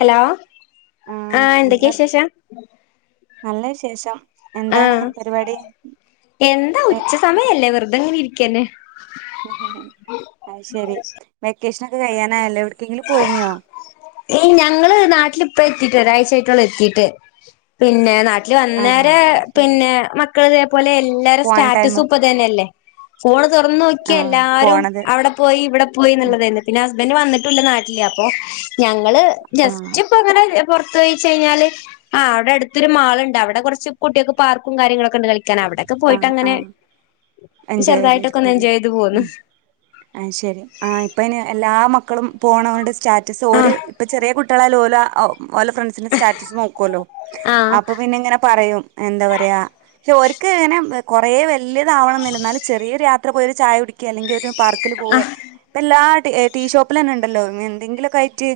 Hello ആ ആഹ് എന്താ എന്തൊക്കെയാ വിശേഷം നല്ല വിശേഷം എന്താണ് ആഹ് പരുപാടി എഹ് സമയമല്ലേ വെർതെങ്ങനെ ഇരിക്കെന്നെ ആയി ശെരി വെക്കേഷനൊക്കെ കഴിയാനാല്ലോ എവിടക്കെങ്കിലും പോയിനോ എഹ് ഞങ്ങള് നാട്ടിലിപ്പ എത്തിട്ട് ഒരാഴ്ച ആയിട്ടോള്ളു എത്തിട്ട് പിന്നെ നാട്ടില് ആഹ് വന്നേര അത് ശരി പിന്നെ മക്കൾ ഇതേപോലെ എല്ലാരെ പോവാൻ ടൈം സ്റ്റാറ്റസൂപ്പ് - ഇതാന്നല്ലേ ഫോണ് തുറന്ന് നോക്കിയാ ആഹ് എല്ലാരും പോണത് അവിടെ പോയി ഇവിടെ പോയി എന്നുള്ളതല്ലെ പിന്നെ ഹസ്ബൻഡ് വന്നിട്ടുല്ല നാട്ടില് അപ്പോ ഞങ്ങള് ജസ്റ്റ്- ആഹ് ഇപ്പ അങ്ങനെ പോർത്തു പോയിച്ചഴിഞ്ഞാല് ആഹ് അവിടെ അടുത്തൊരു മാളിണ്ട് അവിടെ കൊറച്ച് കുട്ടിക്ക് പാർക്കും കാര്യങ്ങളൊക്കെ ഇണ്ട് കളിക്കാനവിടെ ഒക്കെ ആഹ് പോയിട്ടങ്ങനെ ആഹ് ചെറുതായിട്ടൊക്കെ ഒന്ന് എൻജോയ് ചെയ്ത് പോന്നു ആഹ് ശെരി ആ ഇപ്പ ഇന് എല്ലാ മക്കളും പോണകൊണ്ട് സ്റ്റാറ്റസ് ഓര് ആഹ് ഇപ്പ ചെറിയ കു- ട്ടികളല് ഓലെ ഓല ഫ്രണ്ട്സിന്റെ സ്റ്റാറ്റസ് നോക്കുല്ലോ അപ്പ പിന്നെ ഇങ്ങനെ പറയും എന്താ പറയാ ഓർ - ക്ക് ഇങ്ങനെ കുറേ വല്യതാവണന്നില്ല എന്നാലും ചെറിയൊരു യാത്ര പോയി ഒരു ചായ കുടിക്കി അല്ലെങ്കിൽ ഒരു പാർ- ക്കില് പോവേ ആഹ് ഇപ്പ എല്ലാ ടീ ടീ ഷോപ്പിലന്നെ ഇണ്ടല്ലോ എന്തെങ്കിലുക്കെ ആയിറ്റ്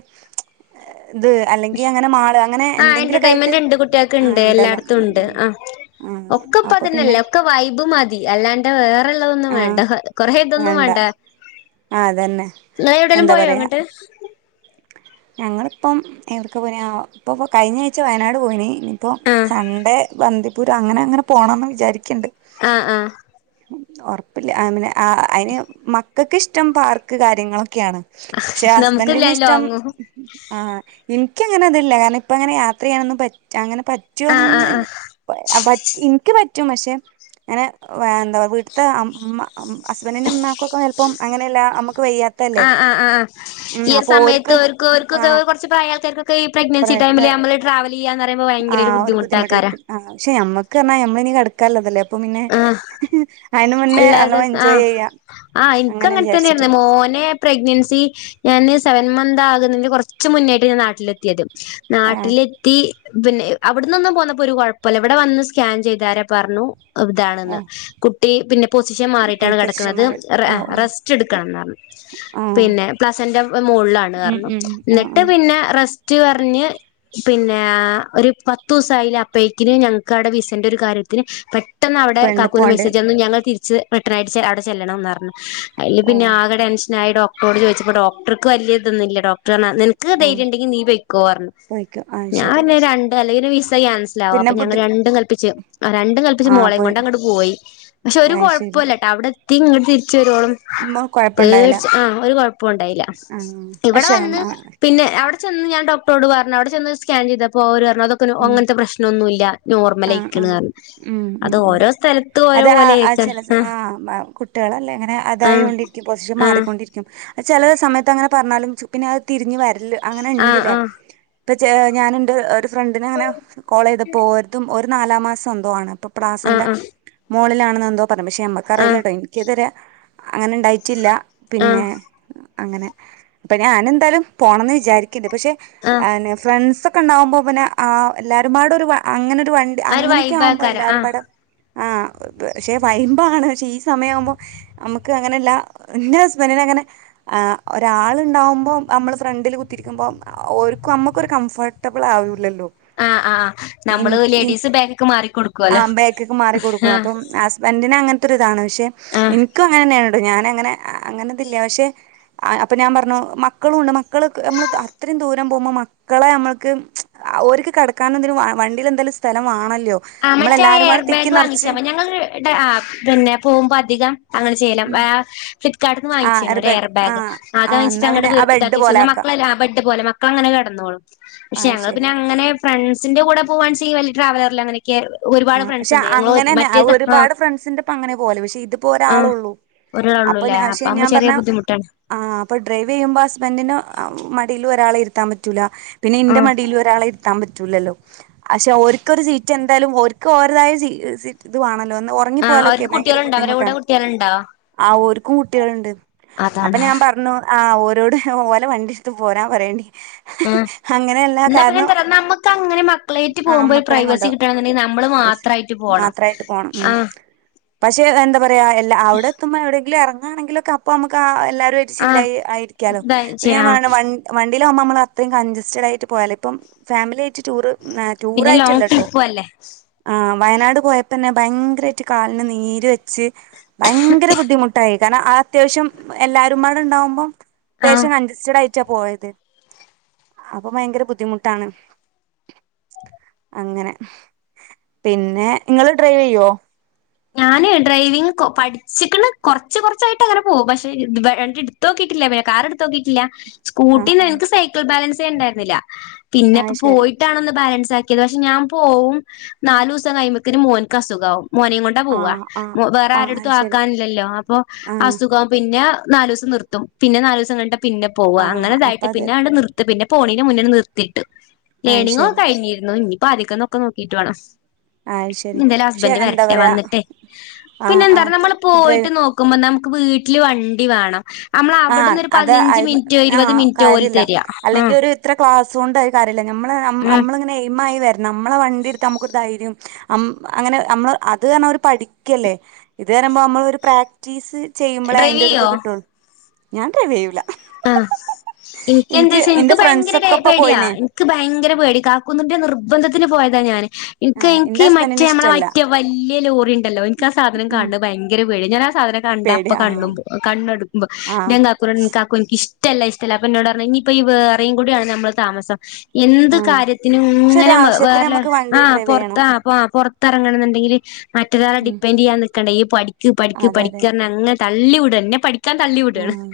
ഇത് അല്ലെങ്കിൽ അങ്ങനെ മാള് അങ്ങനെ ആഹ് എന്തെങ്കിലുമൊക്കെ ആയിട്ട് എന്റർടൈൻമെന്റ് ഇണ്ട് കുട്ടിയാക്ക് ആ ഇണ്ട് ഉണ്ടല്ലോ എല്ലായിടത്തും ഉണ്ട് ഉം ആഹ് ഉം ഒക്കെ ആ പ- അപ്പൊ പിന്നെ ക്കുന്നില്ല ഒക്കെ വൈബ് മതി അല്ലാണ്ട് വേറെള്ളതൊന്നും ആഹ് വേണ്ട കൊറെ ഇതൊന്നും വേണ്ട ആഹ് അതന്നെ നിങ്ങള് എവിടേലും എന്താ പോയോ പറയാ അങ്ങട്ട് ഞങ്ങളിപ്പം എവിടെക്ക് പോയിനാ ഇപ്പപ്പം കഴിഞ്ഞ ആഴ്ച വയനാട് പോയിന് ഇനിപ്പോ ആഹ് സൺഡേ വന്ദിപ്പൂര് അങ്ങനെ അങ്ങനെ പോണന്ന് വിചാരിക്കിണ്ട് ആഹ് ആഹ് ഒർപ്പില്ല്യ ആ പിന്നെ ആ അയിന് മക്കക്ക് ഇഷ്ടം പാർക്ക് കാര്യങ്ങളൊക്കെയാണ് ക്ഷെ നമുക്കില്ല ഹസ്ബന്റിന് ഇഷ്ടം ലോങ്ങും ആഹ് എനിക്കങ്ങനെ അതില്ല കാരണം ഇപ്പം അങ്ങനെ യാത്ര ചെയ്യാന് ഒന്നും പറ്റില്ല അങ്ങനെ ആഹ് ആഹ് ആഹ് പറ്റുവോന്നൊന്നല്ലേ ഇനിക്ക് പറ്റും പക്ഷെ അങ്ങനെ എന്താ പറ വീട്ടത്തെ അമ്മ ഹസ്ബന്റിന്റെ ഉമാക്കൊക്കെ ചിലപ്പം അങ്ങനെയല്ല നമ്മുക്ക് വയ്യാ ആഹ് ആഹ് ആഹ് ഈ ഒരു സമയത്ത് ഓർക്ക് ഒരു ആ ഓൽക്കൊക്കെ കുറെ പ്രായക്കാർക്കെ ഈ പ്രഗ്നൻസി പറയുമ്പോ ടൈമില് നമ്മള് ട്രാവൽ ച്ചെയന്ന് പറുമ്പോ ഭയങ്കര ബുദ്ധിമുട്ട് ആക്കാരാണ് ആഹ് പക്ഷെ നമ്മുക്ക് പറഞ്ഞാ നമ്മള് ഇ കട ക്കാള്ളതല്ലേ അപ്പൊ പിന്നെ ആഹ് അയ്ന് മുന്നേ നല്ലോ എൻജോയ് ചെയ്യാ ആ ഇൻക്ക് അങ്ങൻ തന്നേര്ന്ന് മോനെ പ്രഗ്നൻസി ഞാന് സെവൻ മന്ത് ആകുന്നതിന് കൊറച്ച് മുന്നേട്ട് ഞാൻ നാട്ടിലെത്തിയത് ആഹ് നാട്ടില് ത്തി പിന്നെ അവിടന്നൊന്നും പോന്നപ്പോ ഒരു കുഴപ്പല്ല ഇവിടെ വന്ന് സ്കാൻ ചെയ്താര പറഞ്ഞു അവ് ഓ താണെന്ന് കുട്ടി പിന്നെ പൊസിഷൻ പൊ മാറിട്ടാണ് പൊസിഷൻ കിടക്കണത് മാറി റെ ഓ ഓ റെസ്റ്റ് എടുക്കണം ന്നർഞ്ഞു ആഹ് പിന്നെ പ്ലസന്റ് വ് ഉം മോൾലാണ്ർഞ്ഞു ഉം ആഹ് ന്നിട്ട് ആഹ് പിന്നെ റെസ്റ്റ് പറഞ്ഞ് പിന്നേ ഒരു പത്തുസായ്ല അപ്പയ്ക്കിന് ഞങ്ങ്ക്ക് അവ്ടെ വിസന്റെ ഒരു കാര്യത്തിന് പെട് പെട്ടെന്ന് അവിടെ പെണ്ണ് കാക്കൂന് പോണ്ട് മെസേജന്നു ഞങ്ങൾ തിരിച്ച് റിട്ടൺ അടിച്ച് അവിടെ ചെല്ലണംന്നർഞ്ഞു അയ്ല് ഓ പിന്നെ ആകെ ടെൻഷനായി ഡോക്ടറോട് ചോദിച്ചപ്പോ ഡോക്ടർക്ക് വല്ല്യതൊന്നില്ല ഡോക്ടറ് ർഞ് നിൻ ക്ക് ആഹ് തൈര്യണ്ടെങ്കി നീ പെയ്ക്കോർഞ്ഞു പോയിക്കോ ആഹ് ഞാൻ ശരി പർഞ് രണ്ട് അല്ലെങ്കിൽ ഒരു വിസകേൻസി ലാവും പിന്നെ അപ്പൊ ഞങ്ങള് ബുദ്ധി രണ്ടും കൽപ്പിച്ച് ആ രണ്ടും കൽ പക്ഷെ ആഹ് മോളെയും പോയി കൊണ്ട് അങ്ങട്ട് പോയി പക്ഷെ ഒരു ആഹ് ശരി കുഴപ്പൊല്ലട്ടോ അവ്ടെത്തി ഇങ്ങട്ട് തിരിച്ച് വരോളം ഉം കൊഴപ്പണ്ടായില്ല പേട്ച്ച് ആ ഒരു കുഴപ്പം ഉണ്ടായില്ല ആഹ് ഇവിടെ പക്ഷെ വന്ന് പിന്നെ അവ്ട് ചെന്ന് ഞാൻ ഡോക്ട്ട റോട് പറഞ് അവ്ടെചെന്ന് സ്കാൻ ചെയതപ്പോ ഓരർഞ്ഞു അതൊക്ക ഉം അങ്ങൻത്തെ പ്രശ്നൊന്നുല്ല ആഹ് നോർമലയിക്കണ് ആഹ് ർഞ്ഞു ഉം ഉം ഉം അത് ആ ആ ആയിരിക്കും ചെല സ ആ മ കുട്ട് കുട്ട്യാളല്ലേ അങ്ങനെ ആ അതായോണ്ടിരിക്കും പൊസിഷൻ ആ മാറിക്കൊണ്ടിരിക്കും ചെല സമയത്ത് അങ്ങനെ പറഞ്ഞാലും ച് പിന്നെ അത് തിരിഞ്ഞ് വരല് അങ്ങനെ ആ ണ്ട്ലേ ആ ഇപ്പ ചെ ഞാന് ണ്ട് ഒരു ഫ്രണ്ടിന് അങ്ങനെ കോളെയ്തപ്പോ ഓര്തും ഓര് നാലാം മാസം എന്തോ ആണ് അപ്പം ആ ആ പ്ലാസന്റ മോളിലാണ് ന്ന് എന്തോ പറണ് പക്ഷെ ആ ആ ആ നമ്മക്കറിയില്ല ട്ടോ ഇനി ഇക്ക്തരെ അങ്ങനെ ണ്ടായ്റ്റില്ല പിന്നെ അങ്ങനെ അപ്പം ഞാൻ എന്തായാലും പോണംന്ന് വിചാരിക്കണ്ട് പക്ഷെ ആ ഫ്രണ്ട്സ്ക്കെ ക്കെ ഉണ്ടാവുമ്പോ പിന്നെ ആ എല്ലാരുംപാടെ ഒരു അങ്ങനെൊരു വണ്ടി ആ ഒരു അങ്ങനെയൊക്കെ ആവുമ്പോ വൈബാക്കാരം ആ എല്ലാരുംപാടെ ആ പക്ഷെ വൈബാണ് പക്ഷെ ഈ സമയാവുമ്പോ നമുക്ക് അങ്ങനെയല്ല എന്റെ ഹസ്ബൻറിന് അങ്ങനെ ആ ഒരാളുണ്ടാവുമ്പോമ് അമ്മള് ഫ്രണ്ടില് കുത്തിരിക്കുമ്പോമ് ഓര്ക്കും അമ്മുക്കൊരു കംഫർട്ടബിൾ ആവൂലല്ലോ ആ ആ നമ്മള് ലേഡീസ് ബേക്ക്ക്ക് മാറിക്കൊടുക്കും ആ ബേക്ക്ക്ക് മാറി കൊടുക്കും അപ്പം ഹസ്ബന്റി ന് അങ്ങൻത്തൊര്താണ് പക്ഷെ ആഹ് ഇൻക്കും അങ്ങനെന്നെയാണ് പ്പ ഞാന് അങ്ങനെ അങ്ങനെത് ല്ല്യ പക്ഷെ അപ്പൊ ഞാൻ പർഞ്ഞു മക്കളുംണ്ട് മക്കള് ക് അമ്ള് അത്ത്റിം ദൂരം പോകുമ്പോ മ മക്കളെ നമ്മക്ക് ഓര്ക്ക് കട്ക്കാനും തിനും വണ്ടില്ന്തായാലും സ്ഥലം വാണല്ലോ ആ മറ്റേ എയർ നമ്മളെല്ലാരുംപാടെ തിക്കി ബാഗ് നറച്ച് വാങ്ങിച്ചാ മതി ഞങ്ങള് ടെ ആ പിന്നെ പോകുമ്പ അധികം അങ്ങനെ ചെയ്യല ആ ഫ്ലിപ്പ്കാർട്ട്ന്ന് വാങ്ങിച്ചീര്ന്ന് ഒരു എയർ ബാഗ് അത് ആ വാങ്ങിച്ചിട്ട് എന്നാ അങ്ങട്ട് പിന്നെ ആ വീർപ്പിച്ച് ബെഡ് താക്കിച്ചു പോലെ ന്നാ ആക്കാം മക്കളത് ലാഭയ് പോലെ മക്കള ങ്ങനെ കെട്ന്നോളും പക്ഷെ ആ ഞങ്ങൾ ശരി പിന്നെ അങ്ങനെ ഫ്രണ്ട്സിന്റെ കൂടെ പോവാണ് ചെങ്കി വല്ല്യ ട്രാവലറില് അങ്ങനൊക്കെ [unintelligible] ആ പക്ഷെ അങ്ങനെന്നെ ആഹ് ഒരുപാട് ഫ്രണ്ട്സിന്റൊപ്പം അങ്ങനെ പോല് പക്ഷെ ഇതിപ്പോ ഒരാളള്ളൂ ഒരാള്ള്ളു ലേ അപ്പൊമ്മ് ചെറ്യേ ബുദ്ധിമുട്ടാണ് ആ അപ്പൊ ഡ്രൈവ് ചെയ്യുമ്പോ ഹസ്ബൻറിന്റെ മടില് ഒരാളെ ഇര്ത്താൻ പറ്റൂല പിന്നെ ഇന്റെ ആഹ് മടിലും ഒരാളെ ഇര്ത്താൻ പറ്റൂലല്ലോ പക്ഷെ ഓര് ക്കൊരു സീറ്റ് എന്തായാലും ഓര് ക്ക്‌ ഓരതായ ജീ സീ ത് വാണല്ലോ ന്ന ആഹ് ഒർങ്ങിപ്പോയാലൊക്കെ അവർക്ക് ഭയങ്കര കുട്ടികളുണ്ടോ അവരെ കൂടെ ബുദ്ധിമുട്ടാണ് കുട്ടികളുണ്ടോ ആ ഓര്ക്കും കുട്ടികളുണ്ട് അപ്പൊ അതാണ് ഞാൻ പറഞ്ഞു ആ ഓരോടു ഓലെ വണ്ടിട്ത്ത് പോരാൻ പറയേണ്ടി ഉ അങ്ങനെയല്ല ഇന്നാ പിന്നെ കാരണം ന്താ അറിയോ നമുക്കങ്ങനെ മക്കളേറ്റ് പോകുമ്പോ ഒര് പ്രൈവസി കിട്ടെണന്നുണ്ടെങ്കി ന ഡ്രസ്സ്‌ മാത്രായിട്ട് പോണം ഉം ആഹ് പക്ഷെ എന്താ പറയാ എല്ല അവിടെ എത്തുമ്പോ എവിടെയങ്കിലുംഎറങ്ങാണെങ്കിലൊക്കെ അപ്പൊ നമുക്ക് എല്ലാരും ആഹ് ചില്ലായി ആയിരിക്കാലോ ഇതാ പിന്നെ ഞാൻ ചെയ്യാ പറഞ്ഞു വൺ വണ്ടിയിലാവുമ്പോ നമ്മൾ അത്രയും കഞ്ജസ്റ്റഡായിട്ട് പോയാലോ ഇപ്പം ഫാമിലി ആയിട്ട് ടൂറ് പിന്നെ ലോങ്ങ് ടൂറായിട്ടല്ലട്ടോ ട്രിപ്പു അല്ലേ ആ വയനാട് പോയപ്പോന്നെ ഭയങ്കരായിട്ട് കാലിന് നീര് വെ ച്ച് ഭയങ്കര ബുദ്ധിമുട്ടായി കാരണം അ അത്യാവശ്യം എല്ലാരുമ്പാടെ ഉണ്ടാവുമ്പം ആഹ് അത്യാവശ്യം കൺജ സ്റ്റഡായിട്ടാ പോയത് അപ്പൊ ഭയങ്കര ബുദ്ധിമുട്ടാണ് അങ്ങനെ പിന്നെ ഇങ്ങള് ഡ്രൈവ് ചെയ്യോ? ഞാന് ഡ്രൈവിങ് കൊ പഠിച്ചിക്ക്‌ണ് കൊറച്ച് കൊറച്ചായിട്ട് അങ്ങനെ പോവും പക്ഷെ വണ്ടി ഇട് തോക്കിയിട്ടില്ല പിന്നെ കാറ് ഇട്ത്തോക്കിട്ടില്ല ആ സ്കൂട്ടിന്നും ആ എനിക്ക് സൈക്കിൾ ബാലൻസേ ഇണ്ടായിരുന്നില്ല പിന്നെ ആ ഇപ്പൊ ശരി പോയിട്ടാണ് ഒന്ന് ബാലൻസ് ആ ക്കിയത് പക്ഷെ ഞാൻ പോവും നാലൂസം കയുമ്പക്കിന് മോൻക്ക് അസുഖാവും മോനേം കൊൺ ട്ടാ പോവാ ആഹ് ആഹ് വേറെ ആഹ് ആരടുത്തും ശരി ആക്കാനില്ലല്ലോ അപ്പൊ ആഹ് അസുഖം പിന്നെ നാലൂസം നിർത്തും പിന്നെ നാലൂസം കഴിഞ്ഞിട്ട പിന്നെ പോവാ ആഹ് അങ്ങനെ അപ്പ ഇതായിട്ട് അത് പിന്നെ അങ്ങട്ട് നിർ ത്തി പിന്നെ പോണീന്റെ മുന്നണ്ണ് നിർത്തിട്ടു ആഹ് ലേണിങ് ഒക്കെ ശരി കഴിഞ്ഞിരുന്നു ഇനിപ്പാദ്യക്കന്ന് ഒക്കെ നോക്കിട്ട് വേണം ആഹ് ശരി നി എന്തായാലും പക്ഷെ ഹസ്ബന്റ് എന്താ വരട്ടെ പറയാ വന്നിട്ട് പിന്നെ ആഹ് എന്താറിയോ നമ്മള് ആഹ് പോയിട്ട് ഡ്രൈവി നോക്കുമ്പോ നമുക്ക് വീട്ടില് വണ്ടി വേണം അമ്മള് ആഹ് അവിടന്നൊരു അത് പതിനഞ്ച് അയ്മ മിനിറ്റോ ഇരുപത് ആഹ് മിനിറ്റോ ഓല് കാര്യല്ല തരാ ആ അല്ലെങ്കി ഒരു ഇത്ര ക്ലാസ് കൊണ്ട് അഅ് കാര്യല്ല ഉം നമ്മള്മ്മളിങ്ങെനെ എയിമായി വരണം നമ്മളെ വണ്ടി ഇടുത്ത് നമുക്കൊരു ധൈര്യം അം അങ്ങനെ അമ്മള് അത് അറഞ്ഞ അവര് പഠിക്കല്ലേ ഇത് അറയുമ്പോ നമ്മളൊരു പ്രാക്ടീസ് ചെയ്യുമ്പളേ ഡ്രൈവ് അതിൻ്റെ ഒരിത് ചെയ്യോ കിട്ടൊള്ളൂ ഞാൻ ഡ്രൈവ് ചെയ്യൂല്ല ആ ഇനിക്ക് എന്താച്ച ഇനിക്ക് എന്റെ ഭയങ്കര ടെ ഫ്രണ്ട്സൊക്കെ ഇപ്പൊ പേടിയാ പോയിന് ഇൻ ക്ക് ഭയങ്കര പേടി കാക്കുന്നിന്റെ നിർബന്ധത്തിന് പോയതാ ഞാന് ഇൻക്ക് ആഹ് എന്റെ ഇൻക്ക് ഹസ്ബൻഡിന് മറ്റേ നമ്മളെ ഇഷ്ടല്ല മറ്റേ വല്ല്യ ലോറിണ്ടല്ലോ എനിക്ക് ആ സാധനം കാണ് ണത് ഭയങ്കര പേട്യാ ഞാൻ ആ സാധനം കണ്ട പ്പൊ പേടിയാ കണ്ണുമ്പും കണ്ണെടുക്കുമ്പോ ആഹ് ആഹ് [unintelligible] കാക്കൂനോട്‌ പറഞ്ഞു കാക്കോ എനിക്കിഷ്ടല്ല ഇഷ്ടല്ല അപ്പ ഇന്നോട് പറഞ്ഞു ഇനി ഇപ്പ ഈ വേറേം കൂടിയാണ് നമ്മള് താമസം എന്ത് ആഹ് കാര്യത്തിനും പക്ഷെ ഇങ്ങനെ ഒരാവശ്യത്തിന് വേറെല്ലോലെ നമുക്ക് വണ്ടി ആ ഡ്രൈവ് ചെയ്യണം പുറത്താ ആ പൊറത്ത് ത്തറങ്ങണം ന്നുണ്ടെങ്കിൽ മറ്റൊരാളെ ഉം ഡിപ്പെൻറ് ചെയ്യാൻ നിക്കേണ്ടേ ഈ പഠിക്ക് പഠിക്ക് അതെ അതെ പഠിക്കറഞ്ഞ് അങ്ങനെ തള്ളി വിട ഇന്നെ പഠിക്കാൻ തള്ളിവിടാണ് ആഹ്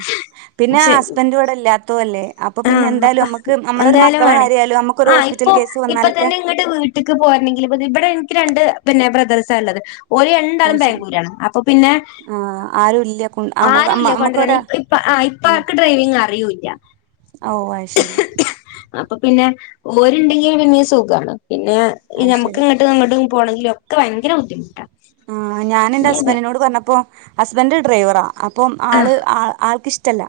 പിന്നെ ഹസ്ബൻഡ് ഇവിടെ ഇല്ലാത്തതു അല്ലേ അപ്പോ പിന്നെ ആഹ് അപ്പ എന്തായാലും നമുക്ക് നമ്മളൊരു എന്തായാലും മക്കളെ വേണേ കാര്യായാലും നമു ക്കൊരു ഹോസ്പിറ്റൽ കേസ് വന്നാലൊക്കെ ഇന്റെ വീട്ടിക്ക് പോരനെങ്കിൽ ഇപ്പൊ ഇത് ഇവിടെ എനിക്ക് രണ്ട് പിന്നെ ബ്രദേഴ്സാ ഉള്ളത് ഓല് അത് രണ്ടാളും ശരി ബാംഗ്ലൂരാണ് അപ്പൊ പിന്നെ ആഹ് ആരും ഇല്ല കൊ നമുക്ക് ആരുല്ല നമുക്ക് കൊണ്ട്രാണ് ഒരാ ഇപ്പ ആ ഇ ഉം പ്പാക്ക് ഡ്രൈവിംഗ് അറിയൂല്ല ഓഹ് അത് ശരി അപ്പൊ പിന്നെ ഓരുണ്ടെങ്കി പിന്നീം സുഖാണ് പിന്നെ ഈ അത് ശരി നമുക്ക്ങ്ങ ട്ടും അങ്ങട്ടും പോണെങ്കിലൊക്കെ ഭയങ്കര ബുദ്ധിമുട്ടാണ് ആ ഞാനെന്റെ ഹസ്ബൻറിിനോട് പറഞ്ഞപ്പോ ഹസ്ബൻറ് ഡ്രൈവറാ അപ്പം ആഹ് ആള് ആൾക്കിഷ് ടല്ല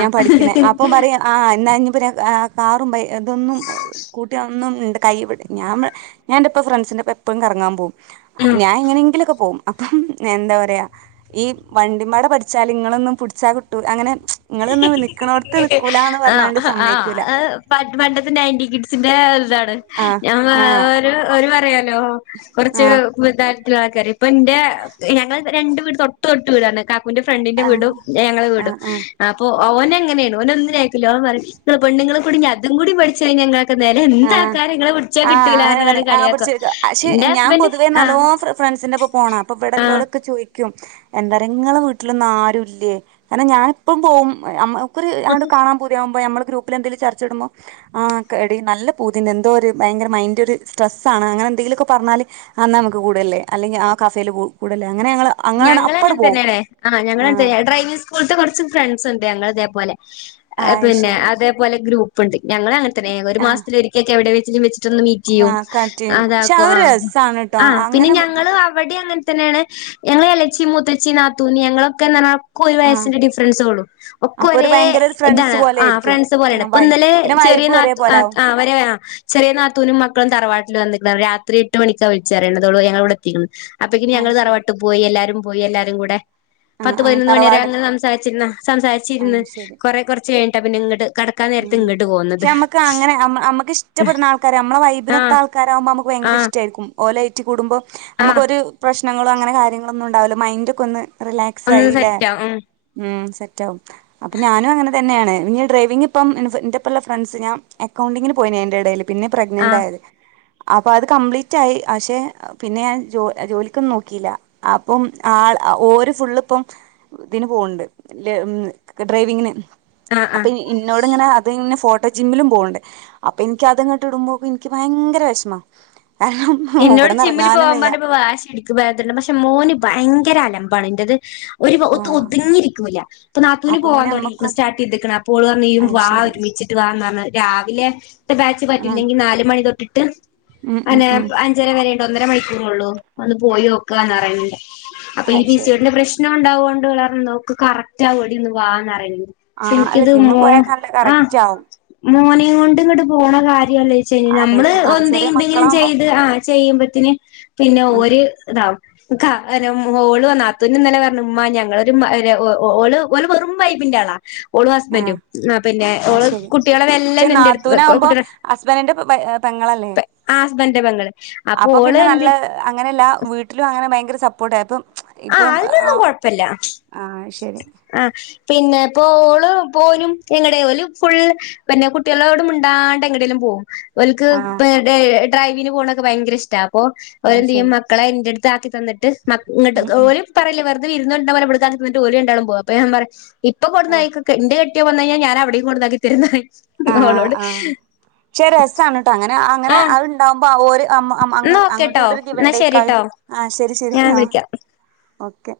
ഞാൻ പഠിക്കണേ അപ്പം പറയാ ആ എന്നാഞ്ഞിപിന്നെ ഏഹ് കാറും ബൈ ഇതൊന്നും സ്കൂട്ടി അഒന്നും ഇണ്ട് കൈ വിട് ഞാ വടെ ഞാന്റെപ്പൊ ഫ്രണ്ട്സിന്റെപ്പം എപ്പഴും കറങ്ങാൻ പോവും ആഹ് ഞാൻ എങ്ങനെങ്കിലൊക്കെ പോവും അപ്പം എന്താ പറയാ ഈ വണ്ടിമ്പാട പഠിച്ചാൽ ഇങ്ങളൊന്നും പുടിച്ചാൽ കിട്ടൂ അങ്ങനെ ഇങ്ങള് ന്ന് വിളിക്കാം ആഹ് ആഹ് അത് പണ്ടത്തെ നയന്റി കിഡ്സിന്റെ ഇതാണ് ആഹ് ഞമ്മളഅ ആഹ് ഒരു ഓര് പറയാലോ കൊർച്ച് ആഹ് [unintelligible] ഇപ്പൊ ന്റെ ഞങ്ങള് രണ്ട് വീട് തൊട്ട്തൊട്ട് വീടാണ് കാക്കുന്റെ ഫ്രണ്ടിന്റെ ആഹ് വീടും ന്നെ ഞങ്ങളെവീടും ആഹ് ആഹ് അപ്പൊ ഓനങ്ങനെണ് ഓനൊന്നിനും അയക്കൂല ഓൻ പറയും ഇങ്ങള് പെണ്ണ്ങ്ങളുംകൂടി അതും കൂടി പഠിച്ച് കഴിഞ്ഞാ ഇങ്ങള് ക്ക്‌ ന്നേലെ ആഹ് എന്താക്കാനാ ഇങ്ങളെ വിളിച്ച ആഹ് കിട്ടൂല അങ്ങനെ പറഞ്ങ്ങാണ്ട് പറയാ ആ കളിയാക്കും പിടിച്ചെടുക്ക പക്ഷെ ന്റെ ഹസ്ബന്റ് ആ പോണപ്പ ആ ഇബട്ല്ലോലൊക്കെ ചോയി ക്കും എന്താറിയോ ങ്ങളെ വീട്ടിലൊന്നും ആരുല്ലേ കാരണം ഞാന്പ്പം പോവും ഞമ്മള് ക്കൊര് ആണ്ട് കാണാപൂതിയാമ്പോ ഞമ്മളെ ഗ്രൂപ്പില് എന്തെലും ചർച്ചടുമ്പോ ആ ക്കെടി നല്ല പൂതിണ്ട് എന്തോഒര് ഭയര മൈൻഡോരു സ്ടെസ്സാണ് അങ്ങനെന്തെങ്കിലൊക്കെ പറഞ്ഞാല് അന്നാ നമ്മക്ക് കൂടല്ലേ അല്ലെങ്കി ആ കഫേല് കു കൂടല്ലേ അങ്ങനെ ഞങ്ങള് അങ്ങനാണ് ഞങ്ങള് അപ്പട് പോവും അങ്ങൻത്തെന്നെണ് ആ ഞങ്ങള് ആഹ് അങ്ങൻത്തെന്നെ ഡ്രൈവിംഗ് സ്കൂൾത്തെ കൊർച്ച് ഫ്രണ്ട്സ്ണ്ട് ഞങ്ങളിതേപോലെ ആഹ് പിന്നെ ശരി അതേപോലെ ഗ്രൂപ്പ്ണ്ട് ഞങ്ങളങ്ങ ത്ത്നെ ഒര് ആഹ് മാസത്തിലൊരിക്കൊക്കെ എവ്ടെ വെച്ച് വെച്ച് റ്റുന്ന് മീറ്റെയ്യും കട്ട് ചെയ്യും പക്ഷെ അതാക്കും അതൊരു ആഹ് രസാണ് ട്ടോ ആഹ് പിന്നെ അങ്ങനെ ഞങ്ങള് അ ഇവ്ടേം അങ്ങൻത്തെന്നെണ് ഞങ്ങള് എളേച്ചി മൂത്തച്ചി നാത്തൂന് ഞങ്ങളൊക്കെ ന്ന്ർഞ്ഞാ ഒര് ആഹ് വയസിന്റെ ഡിഫറൻസൊള്ളു ഒക്കെ അപ്പൊ ഒരു ഒരേ ഭയങ്കര ഒരു ഫ്രണ്ട്സ് ഇതാണ് പോലെ ആ ഫ്രണ്ട്സ് പോലെണ് ഇപ്പൊന്നലെ ചെറിയ നാ പോലാവും [unintelligible] ചെറിയ നാത്തൂനും മക്കളും തറവാട്ടില് വന്നിക്ക്ണ് രാത്രി എട്ട് മണിക്കാ വിളിച്ചറയ്ണത് ഓള് ഞങ്ങള് ഇവ്ടെ എത്തിക്ക്‌ണ് അപ്പക്ക്‌നി ആ ഞങ്ങള് ശരി തറവാട്ട്പോയി എല്ലാരുംപോയി എല്ലാരുംകൂടെ ആ പത്ത് ആ പതിനൊന്ന്മണി വരെ തറവാടൻ അങ്ങനെ സംസാരിച്ചിരുന്ന ആ സംസാരിച്ചിര്ന്ന് ശരി കൊറെ കൊറ ച്ച് കഴിഞ്ഞിട്ടാ പിന്നെ ഇങ്ങട്ട് കെടക്കാൻ നേരത്ത് ഉം ഇങ്ങട്ട് പോ പക്ഷെ ഞമ്മക്കങ്ങനെ ഞമ്മ ഞമ്മക്ക്‌ഷ്ടപ്പെട്ണ ആൾക്കാര് ഞമ്മളെ ആ വൈബിനൊത്താൾക്കാരാവുമ്പോ ഞമ്മക്ക് ആ ഭയങ്കര ഇഷ്ട്ടെര്ക്കും ഓലായ്റ്റ് കുടുംബം ആ നമ്മക്കൊര് പ്രശ്നങ്ങളോ അങ്ങനെ കാര്യങ്ങളൊന്നുണ്ടാവൂല്ല മൈന്റൊക്കൊന്ന് ഒന്ന് റിലാക്സായിലേ സെറ്റാവും ഉം ഉം സെറ്റാവും അപ്പം ഞാനും അങ്ങൻത്തെന്നെണ് ഞ്ഞി ഡ്രൈവിംങ്ങ് ഇപ്പം ന്റെപ്പള്ള ഫ്രണ്ട്സ് ഞാൻ അക്കൗണ്ടിങ്ങിന് പോയിന് അയ്ന്റെടെല് പിന്നെ ആ പ്രഗ്നെന്റായത് അപ്പൊ അത് കംപ്ലീറ്റ് ആയി അഷേ പിന്നെ ഞാൻ ജോ ജോലിക്കൊന്നും നോക്കില്ല അപ്പം ആൾ ഓര് ഫുള്ള്പ്പം ഇതിന് പോണ്ട് ല് ഡ്രൈവിങ്ങിന് ആ ആ അപ്പ ഈ ന്നോട്ങ്ങനെ അത്ങ്ങനെ ഫോട്ടോ ജിമ്മിലും പോവ്ണ്ട് അപ്പ ഇൻക്ക് അതങ്ങട്ട് ഇട്മ്പോക്ക്‌ ഇൻക്ക് ഭയങ്കര വെഷ്മാ ഇന്നോട് ജിമ്മില് പോവാൻ പറഞ്ഞപ്പ വാശിടിക്കും [unintelligible] പക്ഷെ മോന് ഭയങ്കര അലമ്പാണ് ഇന്റത് ഒരു ഒതു ആഹ് ഒതുങ്ങിരിക്കൂല അപ്പൊ നാത്തൂന് പോവാൻ പിന്നെ തൊടങ്ങിക്ക്‌ണ് അമ്മക്കും സ്റ്റാർട്ടെയ്ത്ക്ക്ണ് ‌ അപ്പോള് പറഞ് അത് യ്യുംവാ ശരി ഒര്മിച്ചിട്ട് വാ ന്ന്ർഞ് രാവിലെ ത്തെ ബാച്ച് ആഹ് പറ്റില്ലെങ്കി നാല്മണി തൊട്ട്ട്ട് ഉം ഉം ഉം അഞ്ചരവെരെണ്ട് ഒന്നര മണിക്കൂറൊള്ളൂ ഒന്ന് പോയി നോക്കാന്ന്റിയ്ണ്ട് അപ്പൊ ഈ അത് പി സി ശരി ഓഡിന്റെ പ്രശ് പ്രശ്നം ണ്ടാവോണ്ട് ഓര് പറഞ് നോക്ക് കറക്റ്റാവെടി ഒന്ന് വാന്നറയ് ആഹ് അല്ല എനിക്കിത് ജിമ്മ് മോ പോയാൽ നല്ല ആ കറക്റ്റ് ആവും ഉം മോനെങൊണ്ട് ങ്ങട്ട് പോണ കാര്യാലോ ശെരി ഞമ്മള് ആലോചിക്കും ആ ഒന്ത് ചെറിയ ന്തെങ്കിലും മക്കളാകുമ്പോ ചെയ്ത് ആ ചെയ്യുമ്പത്തിന് പിന്നെ ഉം ഓര് താവും ക്ക അല്ല മോളുവന്നാ നാത്തൂനിന്നലെ പർഞ് മ്മാ ഞങ്ങളൊരു മ രാ ഒ ഓ ഓള് ഓള് വെറും വൈബിന്റാളാ ഓളും ഹസ്ബന്റും ആഹ് പിന്നെ അത് ഓള് ശരി പക്ഷെ കുട്ടികളെവെല്ലെനെ ന്റെട്ത്ത് വെക്കും നാത്തൂനാവുമ്പോ കുട്ട്യാള് ഹസ്ബൻഡിന്റെ പെങ്ങളല്ലേ? അപ്പൊ അപ്പ ഓള് പിന്നെ നല്ല എന്ത് അങ്ങനല്ല വീട്ട്ലും ആള് അങ്ങനെ ഭയങ്കര സപ്പോർട്ടായപ്പം. ആ ഇപ്പം അതിനൊന്നും ആഹ് ആഹ് ശെരി. ആഹ് പിന്നെ പ്പഓള് പ്പോനും ഞങ്ങടെ ഓല് ഫുള്ള് പിന്നെ കുട്ടികളോട് മുണ്ടാണ്ട് എങ്ങടേലും പോകും. ഓൽക്ക് ആഹ് പ്പ ടെ ഡ്രൈവിന് പോണക്കെ ഭയങ്കര ഇഷ്ട്ടാ അപ്പൊ അത് ഓരെന്ത്യ്യും? ശരി മക്കളെ ഇൻറട്ത്ത് ആക്കി തന്നിട്ട് മ ഇങ്ങട്ട് ഉം ഉം ഓല് പറയില്ല വെറുതെ ഇരന്ന്ണ്ടട് ഉണ്ടും ഓല് രണ്ടാളും പോകും അപ്പഞാൻ പറയും ഇപ്പ ആഹ് കൊണ്ടുവന്ന എന്റെ കെട്ട്യോൻ വന്നഴിഞ്ഞാ ഞാനവിടേയും കൊണ്ടുന്നാക്കി തരോന്നറയും ആ ആ പക്ഷെ രസമാണ് കേട്ടാ അങ്ങനെ അങ്ങനെ ആ അതുണ്ടാകുമ്പോൾ ആ ഒരു അ അ എന്നാ അങ്ങോട്ട് ഓക്കെട്ടോ കൊണ്ടൊരു ഗ എന്നാ ഇവൻണ്ടേക്കായി ശരിട്ടോ ആ ശരി ശരി ഞാൻ ആ വിളിക്കാം ഓക്കെ